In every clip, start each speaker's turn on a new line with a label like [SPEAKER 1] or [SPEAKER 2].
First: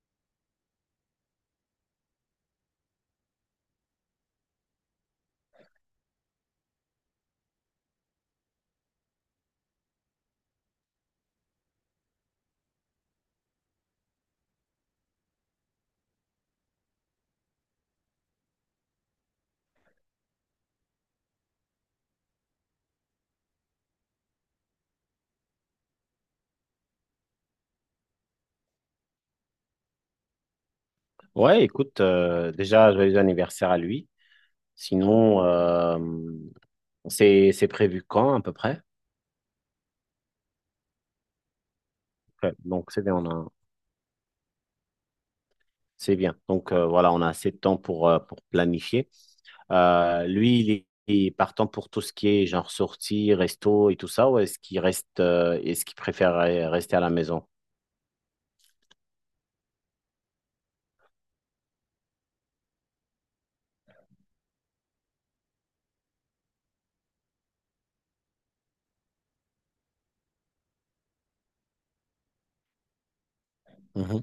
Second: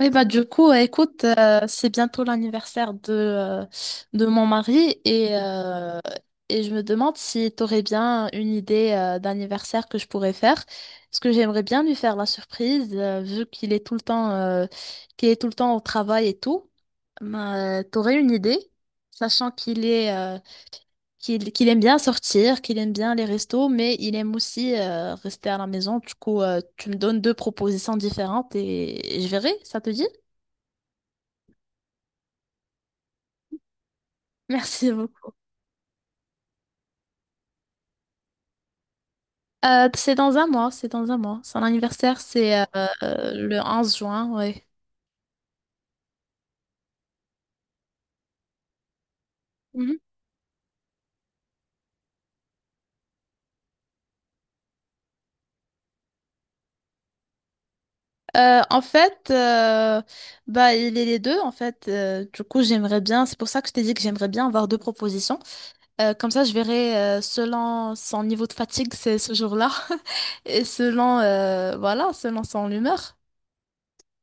[SPEAKER 1] Oui, bah du coup, écoute, c'est bientôt l'anniversaire de mon mari et je me demande si tu aurais bien une idée d'anniversaire que je pourrais faire. Parce que j'aimerais bien lui faire la surprise, vu qu'il est tout le temps au travail et tout. Bah, t'aurais une idée, sachant qu'il aime bien sortir, qu'il aime bien les restos, mais il aime aussi rester à la maison. Du coup, tu me donnes deux propositions différentes et je verrai, ça te dit?
[SPEAKER 2] Ouais, écoute, déjà, joyeux anniversaire à lui.
[SPEAKER 1] Merci beaucoup.
[SPEAKER 2] Sinon, c'est prévu quand à peu près?
[SPEAKER 1] C'est dans un mois, c'est dans un mois. Son anniversaire,
[SPEAKER 2] Ouais,
[SPEAKER 1] c'est
[SPEAKER 2] donc c'est bien,
[SPEAKER 1] le 11 juin, oui.
[SPEAKER 2] c'est bien. Donc voilà, on a assez de temps pour planifier.
[SPEAKER 1] Mhm.
[SPEAKER 2] Lui, il est partant pour tout ce qui est genre sortie, resto et tout ça, ou est-ce qu'il reste, est-ce qu'il préfère rester à la maison?
[SPEAKER 1] En fait, bah, il est les deux, en fait. Du coup, j'aimerais bien, c'est pour ça que je t'ai dit que j'aimerais bien avoir deux propositions. Comme ça, je verrai selon son niveau de fatigue c'est ce jour-là et selon, voilà, selon son humeur.
[SPEAKER 2] Mhm.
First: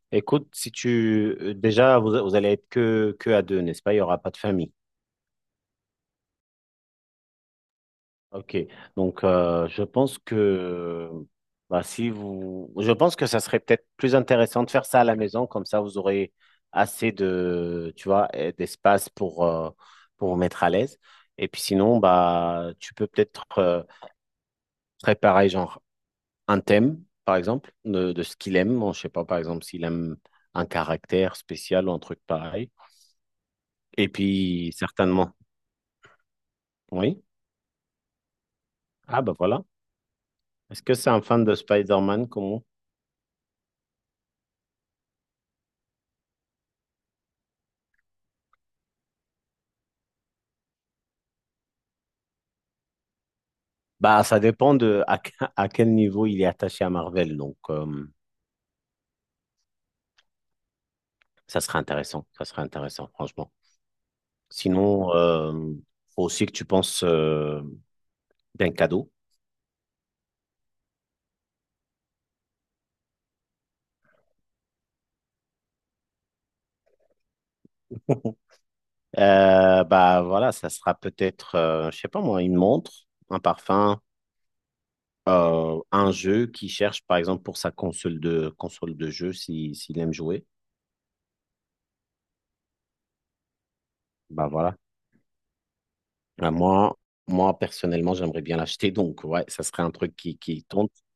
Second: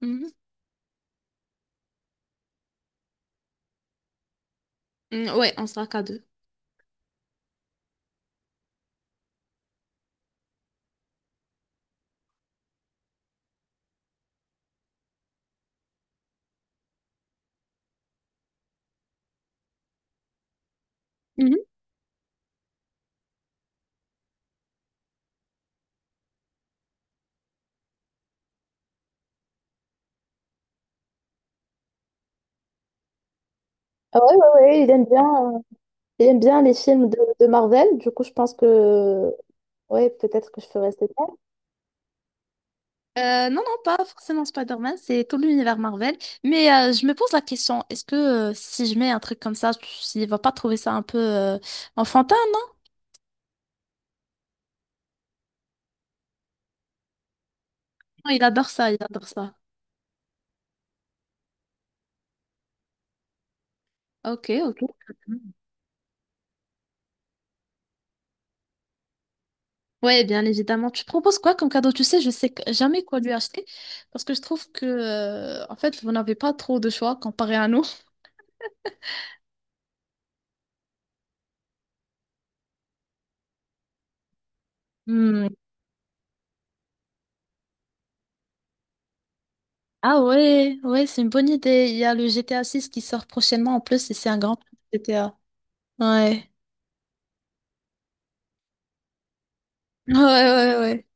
[SPEAKER 1] Mhm.
[SPEAKER 2] Écoute, si tu déjà vous allez être que à deux, n'est-ce pas? Il n'y aura pas de famille.
[SPEAKER 1] Mhm. Mm, ouais, on sera qu'à deux.
[SPEAKER 2] Ok, donc je pense que bah, si vous, je pense que ça serait peut-être plus intéressant de faire ça à la maison, comme ça vous aurez assez de, tu vois, d'espace pour vous mettre à l'aise. Et puis
[SPEAKER 1] Mhm.
[SPEAKER 2] sinon, bah tu peux peut-être préparer genre un thème, par exemple, de ce qu'il aime. Bon, je sais pas, par exemple, s'il aime un caractère spécial ou un truc pareil. Et
[SPEAKER 1] Ah ouais, ouais,
[SPEAKER 2] puis
[SPEAKER 1] ouais, il aime bien,
[SPEAKER 2] certainement,
[SPEAKER 1] euh, les films de,
[SPEAKER 2] oui.
[SPEAKER 1] de Marvel. Du coup, je pense
[SPEAKER 2] Ah
[SPEAKER 1] que.
[SPEAKER 2] bah voilà.
[SPEAKER 1] Ouais, peut-être que je
[SPEAKER 2] Est-ce
[SPEAKER 1] ferais
[SPEAKER 2] que c'est
[SPEAKER 1] cette.
[SPEAKER 2] un fan de Spider-Man comme
[SPEAKER 1] Non, non, pas forcément Spider-Man, c'est tout l'univers Marvel. Mais je me pose la question, est-ce que si je mets un truc comme ça, il va pas trouver ça un peu enfantin, non?
[SPEAKER 2] Bah, ça dépend à quel niveau il est attaché à Marvel. Donc,
[SPEAKER 1] Non, il adore ça, il adore ça.
[SPEAKER 2] ça serait intéressant. Ça serait intéressant, franchement.
[SPEAKER 1] Ok, ok.
[SPEAKER 2] Sinon, faut aussi que tu penses d'un cadeau.
[SPEAKER 1] Ouais, bien évidemment. Tu proposes quoi comme cadeau? Tu sais, je sais jamais quoi lui acheter parce que je trouve que, en fait, vous n'avez pas trop de choix comparé à nous.
[SPEAKER 2] Bah voilà, ça sera peut-être, je sais pas moi, une montre, un parfum,
[SPEAKER 1] Hmm.
[SPEAKER 2] un jeu qu'il cherche, par exemple, pour sa console de jeu, si, s'il aime
[SPEAKER 1] Ah
[SPEAKER 2] jouer.
[SPEAKER 1] ouais, ouais, c'est une bonne idée. Il y a le GTA 6 qui sort prochainement en plus et c'est un
[SPEAKER 2] Bah
[SPEAKER 1] grand
[SPEAKER 2] voilà.
[SPEAKER 1] GTA. Ouais.
[SPEAKER 2] Bah, moi personnellement, j'aimerais bien l'acheter. Donc ouais, ça serait un
[SPEAKER 1] Ouais,
[SPEAKER 2] truc qui
[SPEAKER 1] ouais,
[SPEAKER 2] tente.
[SPEAKER 1] ouais.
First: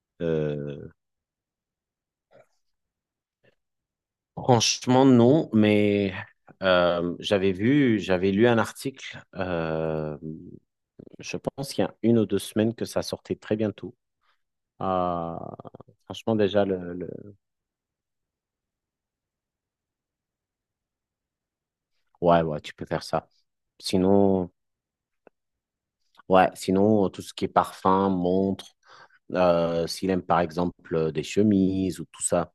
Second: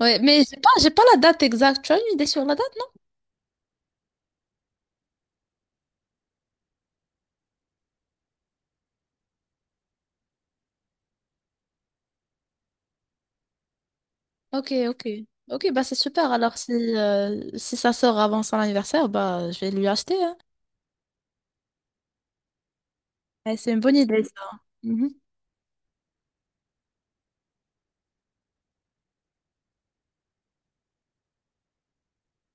[SPEAKER 1] Ouais, mais j'ai pas,
[SPEAKER 2] euh,
[SPEAKER 1] j'ai pas la date exacte. Tu as une idée sur la date?
[SPEAKER 2] Franchement, non, mais j'avais lu un article, je pense qu'il y a 1 ou 2 semaines que ça sortait très bientôt.
[SPEAKER 1] Ok, ok.
[SPEAKER 2] Euh,
[SPEAKER 1] Ok, bah c'est super.
[SPEAKER 2] Franchement,
[SPEAKER 1] Alors
[SPEAKER 2] déjà,
[SPEAKER 1] si, si ça sort avant son anniversaire, bah je vais lui acheter, hein.
[SPEAKER 2] Ouais, ouais, tu peux faire ça.
[SPEAKER 1] Ouais, c'est une bonne idée ça.
[SPEAKER 2] Sinon,
[SPEAKER 1] Mhm.
[SPEAKER 2] ouais, sinon, tout ce qui est parfum, montre, s'il aime par exemple des chemises ou tout ça.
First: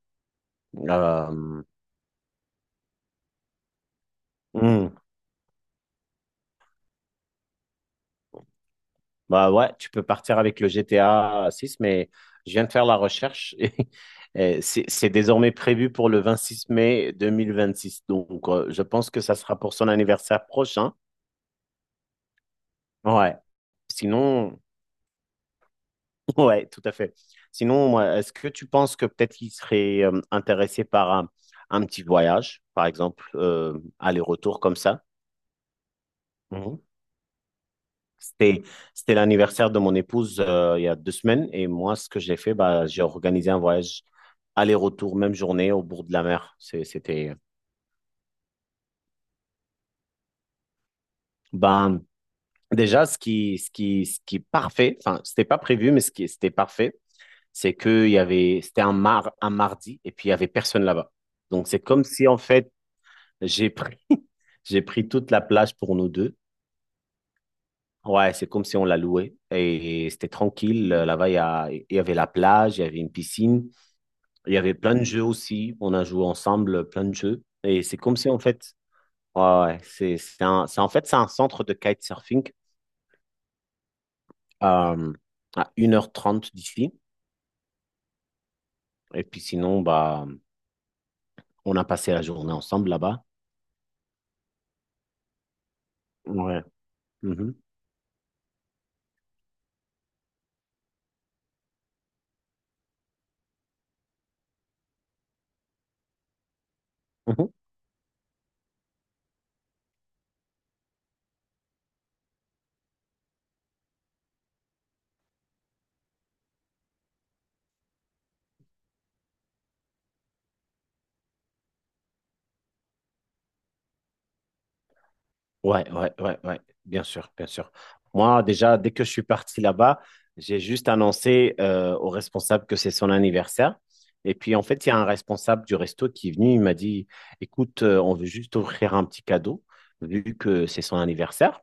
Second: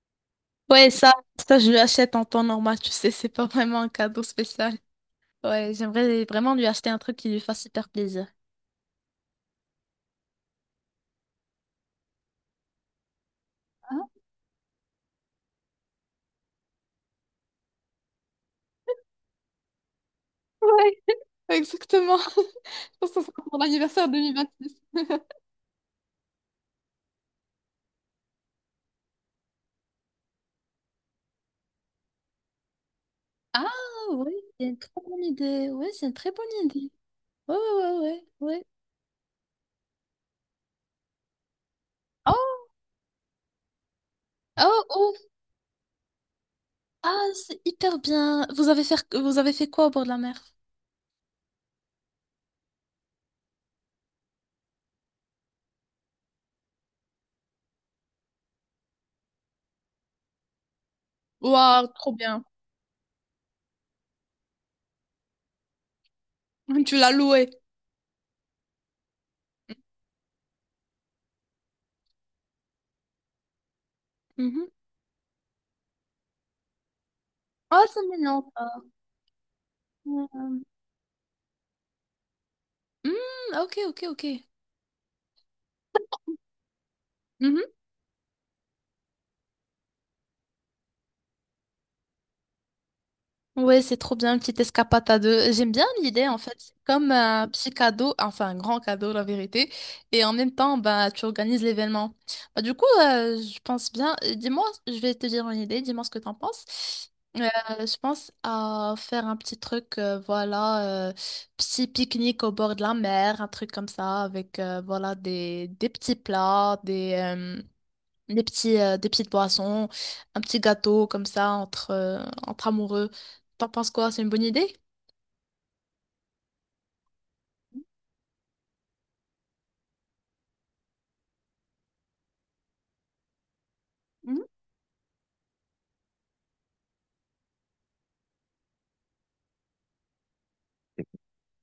[SPEAKER 1] Ouais, ça
[SPEAKER 2] Euh,
[SPEAKER 1] je lui achète en temps normal, tu sais, c'est pas vraiment un cadeau spécial.
[SPEAKER 2] hmm,
[SPEAKER 1] Ouais, j'aimerais vraiment lui acheter un truc qui lui fasse super plaisir.
[SPEAKER 2] Bah ouais, tu peux partir avec le GTA 6, mais je viens de faire la recherche
[SPEAKER 1] Ah,
[SPEAKER 2] et c'est désormais prévu pour le 26 mai 2026. Donc, je pense que ça sera pour son anniversaire prochain.
[SPEAKER 1] ouais, exactement. Je pense que ça
[SPEAKER 2] Ouais.
[SPEAKER 1] sera pour l'anniversaire
[SPEAKER 2] Sinon,
[SPEAKER 1] 2026.
[SPEAKER 2] ouais, tout à fait. Sinon, moi, est-ce que tu penses que peut-être qu'il serait intéressé par un petit voyage, par exemple,
[SPEAKER 1] Ah, oui,
[SPEAKER 2] aller-retour
[SPEAKER 1] c'est
[SPEAKER 2] comme
[SPEAKER 1] une très
[SPEAKER 2] ça?
[SPEAKER 1] bonne idée. Ouais, c'est une très bonne idée. Ouais, ouais, ouais, ouais,
[SPEAKER 2] C'était,
[SPEAKER 1] ouais.
[SPEAKER 2] c'était l'anniversaire de mon épouse il y a 2 semaines et moi, ce que j'ai fait,
[SPEAKER 1] Oh,
[SPEAKER 2] bah, j'ai organisé un voyage
[SPEAKER 1] oh, oh.
[SPEAKER 2] aller-retour, même journée, au bord de la mer. C'est-
[SPEAKER 1] Ah,
[SPEAKER 2] C'était,
[SPEAKER 1] c'est hyper bien. Vous avez fait quoi au bord de la mer?
[SPEAKER 2] ben, déjà, ce qui est parfait, enfin, c'était pas prévu, mais c'était parfait, c'est que il y avait, c'était un mardi et puis il y avait personne là-bas. Donc, c'est
[SPEAKER 1] Waouh,
[SPEAKER 2] comme
[SPEAKER 1] trop
[SPEAKER 2] si, en
[SPEAKER 1] bien.
[SPEAKER 2] fait, j'ai pris, j'ai pris toute la plage pour nous deux.
[SPEAKER 1] Tu l'as loué.
[SPEAKER 2] Ouais, c'est comme si on l'a loué et c'était tranquille. Là-bas, il y avait la plage, il y avait une piscine. Il y
[SPEAKER 1] Mhm.
[SPEAKER 2] avait plein de jeux aussi. On a joué ensemble plein de jeux. Et
[SPEAKER 1] Ah,
[SPEAKER 2] c'est
[SPEAKER 1] c'est
[SPEAKER 2] comme si, en
[SPEAKER 1] mignon,
[SPEAKER 2] fait,
[SPEAKER 1] ça.
[SPEAKER 2] ouais, ouais, en fait, c'est un centre de kitesurfing
[SPEAKER 1] Mm, ok, ok, ok.
[SPEAKER 2] euh, à 1h30 d'ici. Et puis sinon, bah, on a passé la journée ensemble là-bas.
[SPEAKER 1] Ouais, c'est trop bien, une petite escapade à deux. J'aime bien l'idée, en fait.
[SPEAKER 2] Ouais.
[SPEAKER 1] C'est comme un
[SPEAKER 2] Mhm.
[SPEAKER 1] petit cadeau, enfin un grand cadeau, la vérité. Et en même temps, bah, tu organises l'événement. Bah, du coup, je pense bien. Dis-moi, je vais te dire une idée, dis-moi ce que t'en penses. Euh,
[SPEAKER 2] Mhm.
[SPEAKER 1] je pense à faire un petit truc, voilà, petit pique-nique au bord de la mer, un truc comme ça, avec, voilà, des petits plats, des petites boissons, un petit gâteau comme ça entre amoureux. T'en penses quoi? C'est une bonne idée?
[SPEAKER 2] Ouais, ouais, ouais, ouais, bien sûr, bien sûr. Moi, déjà, dès que je suis parti là-bas, j'ai juste annoncé au responsable que c'est son anniversaire. Et
[SPEAKER 1] Mhm.
[SPEAKER 2] puis, en fait, il y a un responsable du resto qui est venu, il m'a dit, écoute, on veut juste offrir un petit cadeau, vu que c'est son anniversaire.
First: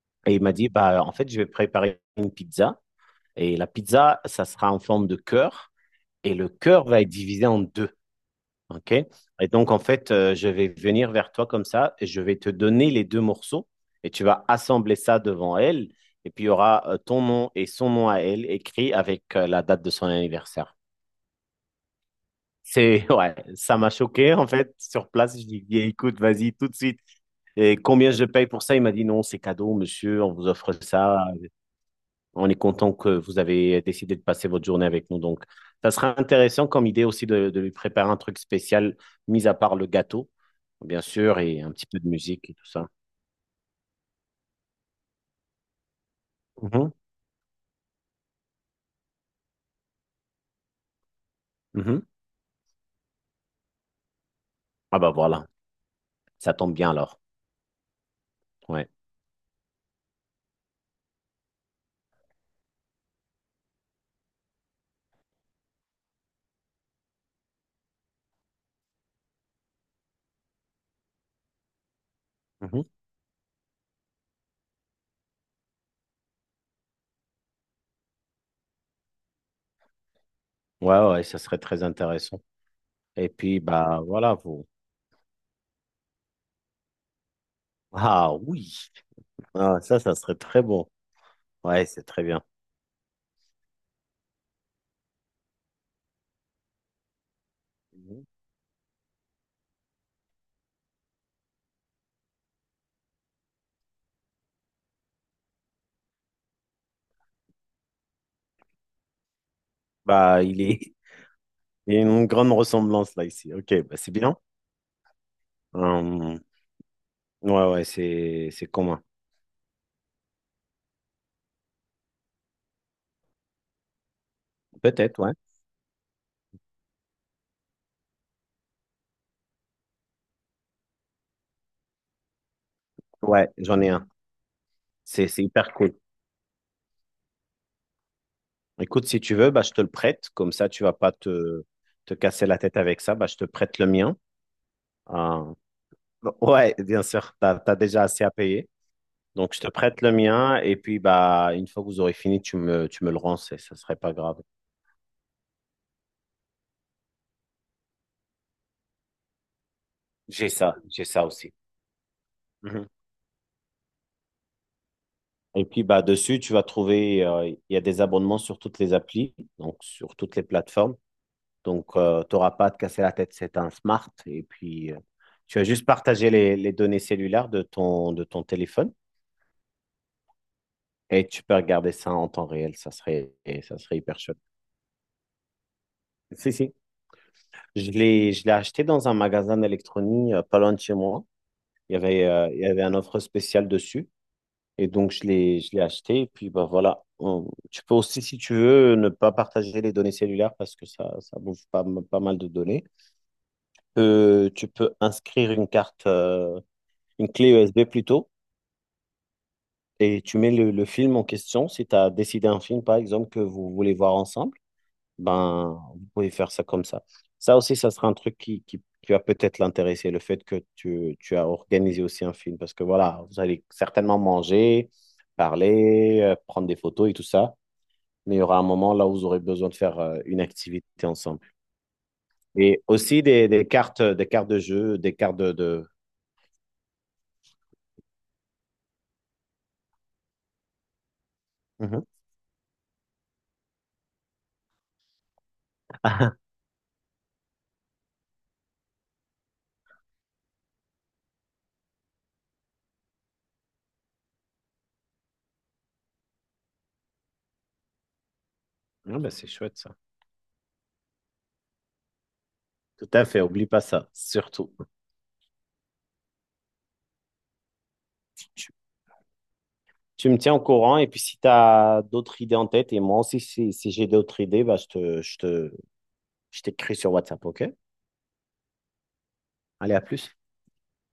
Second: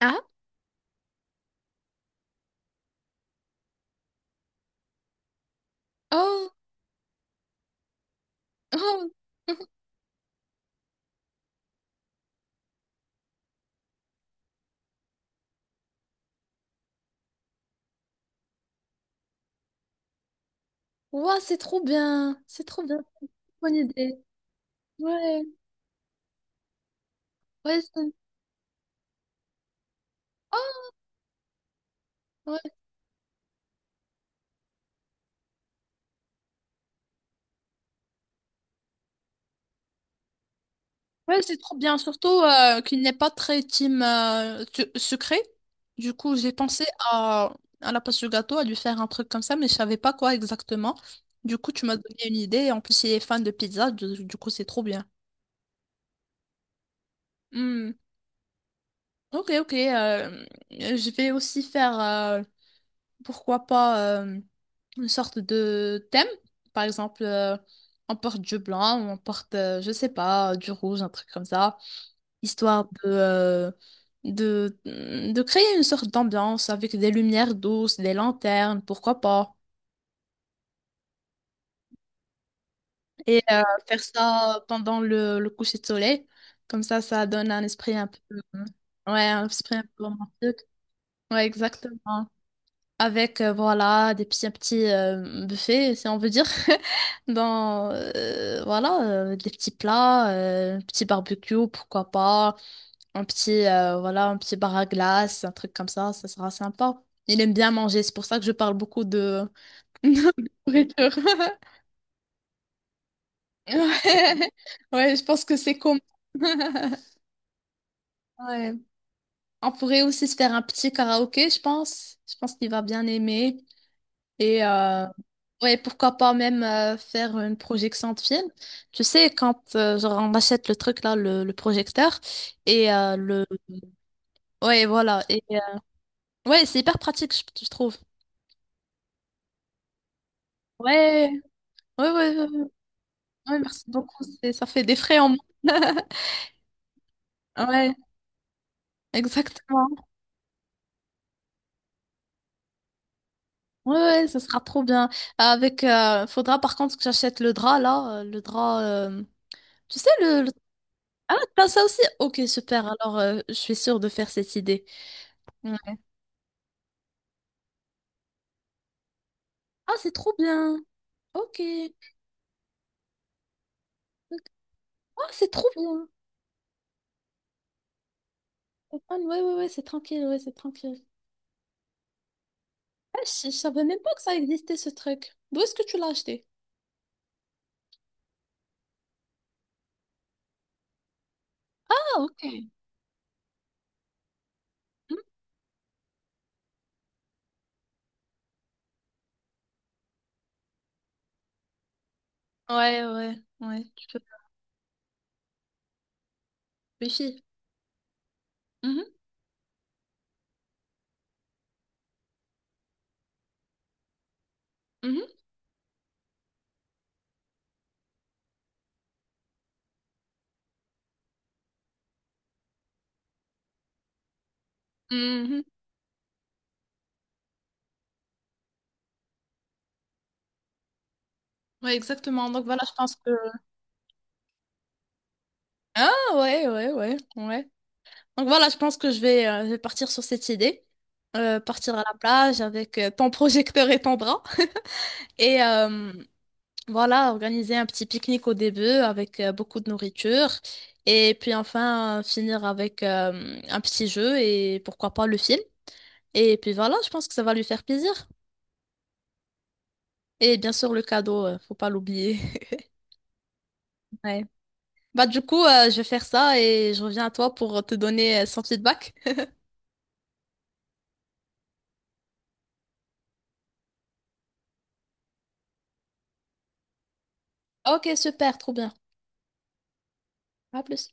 [SPEAKER 1] Ah?
[SPEAKER 2] Et il m'a dit, bah, en fait, je vais préparer une pizza. Et la pizza, ça sera en forme de cœur. Et le
[SPEAKER 1] Oh!
[SPEAKER 2] cœur va être divisé en deux. OK?
[SPEAKER 1] Oh!
[SPEAKER 2] Et donc, en fait, je vais venir vers toi comme ça et je vais te donner les deux morceaux et tu vas assembler ça devant elle. Et puis, il y aura ton nom et son nom à elle écrit avec la date de son anniversaire.
[SPEAKER 1] Ouah, c'est trop bien! C'est trop bien!
[SPEAKER 2] Ouais,
[SPEAKER 1] Bonne
[SPEAKER 2] ça m'a
[SPEAKER 1] idée.
[SPEAKER 2] choqué en fait. Sur place,
[SPEAKER 1] Ouais,
[SPEAKER 2] je lui ai dit, écoute, vas-y tout de suite. Et
[SPEAKER 1] ouais,
[SPEAKER 2] combien
[SPEAKER 1] c'est
[SPEAKER 2] je paye pour ça? Il m'a dit, non, c'est cadeau, monsieur, on vous offre
[SPEAKER 1] oh!
[SPEAKER 2] ça. On est
[SPEAKER 1] Ouais.
[SPEAKER 2] content que vous avez décidé de passer votre journée avec nous. Donc, ça sera intéressant comme idée aussi de lui préparer un truc spécial, mis à part le gâteau, bien sûr,
[SPEAKER 1] Ouais, c'est
[SPEAKER 2] et un
[SPEAKER 1] trop
[SPEAKER 2] petit
[SPEAKER 1] bien.
[SPEAKER 2] peu de
[SPEAKER 1] Surtout
[SPEAKER 2] musique et tout ça.
[SPEAKER 1] qu'il n'est pas très team sucré. Du coup, j'ai pensé
[SPEAKER 2] Mhm,
[SPEAKER 1] à la place du gâteau, à lui faire un truc comme ça, mais je savais pas quoi exactement. Du coup, tu m'as
[SPEAKER 2] mhm.
[SPEAKER 1] donné une idée. En plus, il est fan de pizza. Du coup, c'est trop
[SPEAKER 2] Ah
[SPEAKER 1] bien.
[SPEAKER 2] bah voilà, ça tombe bien alors. Ouais.
[SPEAKER 1] Ok, ok. Je vais aussi faire, pourquoi pas, une sorte de thème. Par exemple, on porte du blanc, ou on porte, je sais pas, du rouge, un truc comme ça,
[SPEAKER 2] Mhm.
[SPEAKER 1] histoire de créer une sorte d'ambiance avec des lumières douces, des lanternes, pourquoi pas.
[SPEAKER 2] Ouais, ouais, ça serait très intéressant. Et
[SPEAKER 1] Et
[SPEAKER 2] puis,
[SPEAKER 1] faire
[SPEAKER 2] bah voilà,
[SPEAKER 1] ça
[SPEAKER 2] vous.
[SPEAKER 1] pendant le coucher de soleil. Comme ça donne un esprit un peu,
[SPEAKER 2] Ah oui,
[SPEAKER 1] ouais, un esprit
[SPEAKER 2] ah,
[SPEAKER 1] un
[SPEAKER 2] ça,
[SPEAKER 1] peu
[SPEAKER 2] ça serait
[SPEAKER 1] romantique.
[SPEAKER 2] très bon.
[SPEAKER 1] Ouais,
[SPEAKER 2] Ouais, c'est très
[SPEAKER 1] exactement.
[SPEAKER 2] bien.
[SPEAKER 1] Avec voilà des petits un petit buffet si on veut dire, dans
[SPEAKER 2] Mhm.
[SPEAKER 1] voilà des petits plats, un petit barbecue pourquoi pas, un petit voilà un petit bar à glace, un truc comme ça sera sympa. Il aime bien manger, c'est pour ça que je parle beaucoup de
[SPEAKER 2] Bah,
[SPEAKER 1] de
[SPEAKER 2] il est...
[SPEAKER 1] nourriture.
[SPEAKER 2] Il y a une grande ressemblance là ici. Ok, bah, c'est bien.
[SPEAKER 1] Ouais, ouais, je pense que c'est commun.
[SPEAKER 2] Hum, ouais, ouais, c'est
[SPEAKER 1] Ouais,
[SPEAKER 2] commun.
[SPEAKER 1] on pourrait aussi se faire un petit karaoké, je pense qu'il va bien aimer. Et
[SPEAKER 2] Peut-être, ouais.
[SPEAKER 1] ouais, pourquoi pas même faire une projection de film. Tu sais, quand genre, on achète le truc là, le projecteur, et le.
[SPEAKER 2] Ouais, j'en ai un.
[SPEAKER 1] Ouais, voilà.
[SPEAKER 2] C'est
[SPEAKER 1] Et,
[SPEAKER 2] c'est hyper cool.
[SPEAKER 1] ouais, c'est hyper pratique, je trouve.
[SPEAKER 2] Écoute, si tu veux, bah, je te le prête. Comme ça, tu vas pas
[SPEAKER 1] Ouais,
[SPEAKER 2] te,
[SPEAKER 1] ouais, ouais,
[SPEAKER 2] te
[SPEAKER 1] ouais,
[SPEAKER 2] casser la
[SPEAKER 1] ouais,
[SPEAKER 2] tête avec ça. Bah, je te
[SPEAKER 1] ouais,
[SPEAKER 2] prête
[SPEAKER 1] merci
[SPEAKER 2] le mien.
[SPEAKER 1] beaucoup. Ça fait des frais en moins.
[SPEAKER 2] Hum, ouais, bien sûr, tu as
[SPEAKER 1] Ouais,
[SPEAKER 2] déjà assez à payer. Donc, je te prête
[SPEAKER 1] exactement.
[SPEAKER 2] le mien et puis, bah, une fois que vous aurez fini, tu me le rends, ça
[SPEAKER 1] Ouais,
[SPEAKER 2] serait pas
[SPEAKER 1] ouais, ce
[SPEAKER 2] grave.
[SPEAKER 1] sera trop bien. Avec, faudra par contre que j'achète le drap là, le drap. Tu sais le-
[SPEAKER 2] J'ai ça
[SPEAKER 1] Ah,
[SPEAKER 2] aussi.
[SPEAKER 1] t'as ça aussi? Ok,
[SPEAKER 2] Mhm.
[SPEAKER 1] super. Alors, je suis sûre de faire cette idée.
[SPEAKER 2] Et
[SPEAKER 1] Mm.
[SPEAKER 2] puis, bah, dessus, tu vas trouver, il y a des abonnements sur toutes les applis, donc
[SPEAKER 1] Ah, c'est
[SPEAKER 2] sur
[SPEAKER 1] trop
[SPEAKER 2] toutes les
[SPEAKER 1] bien.
[SPEAKER 2] plateformes.
[SPEAKER 1] Ok.
[SPEAKER 2] Donc, tu n'auras pas à te casser la tête, c'est un smart. Et puis,
[SPEAKER 1] Ah, c'est
[SPEAKER 2] tu vas
[SPEAKER 1] trop
[SPEAKER 2] juste
[SPEAKER 1] bien.
[SPEAKER 2] partager les données cellulaires de ton téléphone
[SPEAKER 1] Ah, ouais, ouais, ouais, c'est tranquille, ouais, c'est tranquille.
[SPEAKER 2] et tu peux regarder ça en temps réel,
[SPEAKER 1] Ah, je
[SPEAKER 2] et ça
[SPEAKER 1] savais
[SPEAKER 2] serait
[SPEAKER 1] même pas
[SPEAKER 2] hyper
[SPEAKER 1] que ça
[SPEAKER 2] chouette.
[SPEAKER 1] existait, ce truc. D'où est-ce que tu l'as acheté?
[SPEAKER 2] Si, si. Je l'ai acheté dans un magasin d'électronique pas loin de chez moi.
[SPEAKER 1] Ah, ok.
[SPEAKER 2] Il y avait un offre spéciale dessus. Et donc,
[SPEAKER 1] Hmm.
[SPEAKER 2] je l'ai acheté. Et puis, bah, voilà. Tu peux aussi, si tu veux, ne pas partager les données cellulaires parce que ça bouffe pas, pas mal de données.
[SPEAKER 1] Ouais, ouais, ouais. Tu peux
[SPEAKER 2] Tu peux inscrire une carte, une
[SPEAKER 1] réfléchir.
[SPEAKER 2] clé USB plutôt.
[SPEAKER 1] Mhm,
[SPEAKER 2] Et tu mets le film en question. Si tu as décidé un film, par exemple, que vous voulez voir ensemble.
[SPEAKER 1] mhm,
[SPEAKER 2] Ben, vous pouvez faire ça comme ça. Ça aussi, ça sera un truc qui va peut-être l'intéresser, le fait que tu as organisé aussi un film, parce que voilà, vous allez certainement manger,
[SPEAKER 1] mhm.
[SPEAKER 2] parler, prendre des photos et tout ça, mais il y aura un moment là où vous aurez besoin de faire une activité ensemble.
[SPEAKER 1] Ouais, exactement. Donc voilà,
[SPEAKER 2] Et
[SPEAKER 1] je pense
[SPEAKER 2] aussi
[SPEAKER 1] que.
[SPEAKER 2] des cartes, des cartes de jeu, des cartes de...
[SPEAKER 1] Ah, ouais, ouais, ouais, ouais. Donc voilà, je pense que je vais partir sur cette idée. Partir à
[SPEAKER 2] Mhm.
[SPEAKER 1] la plage avec ton projecteur et ton bras. Et, voilà, organiser un petit pique-nique au début avec beaucoup de nourriture et puis enfin finir avec un petit jeu et pourquoi pas le film. Et puis voilà, je pense que ça va lui faire plaisir.
[SPEAKER 2] Ah, ben, c'est chouette ça.
[SPEAKER 1] Et bien sûr le cadeau, faut pas l'oublier.
[SPEAKER 2] Tout à fait, oublie pas ça,
[SPEAKER 1] Ouais.
[SPEAKER 2] surtout.
[SPEAKER 1] Bah du coup, je vais faire ça et je reviens à toi pour te donner son
[SPEAKER 2] Tu,
[SPEAKER 1] feedback.
[SPEAKER 2] tu me tiens au courant et puis si tu as d'autres idées en tête, et moi aussi si j'ai d'autres idées, bah, je t'écris sur WhatsApp, OK?
[SPEAKER 1] Ok, super, trop bien.
[SPEAKER 2] Allez, à plus.
[SPEAKER 1] À plus.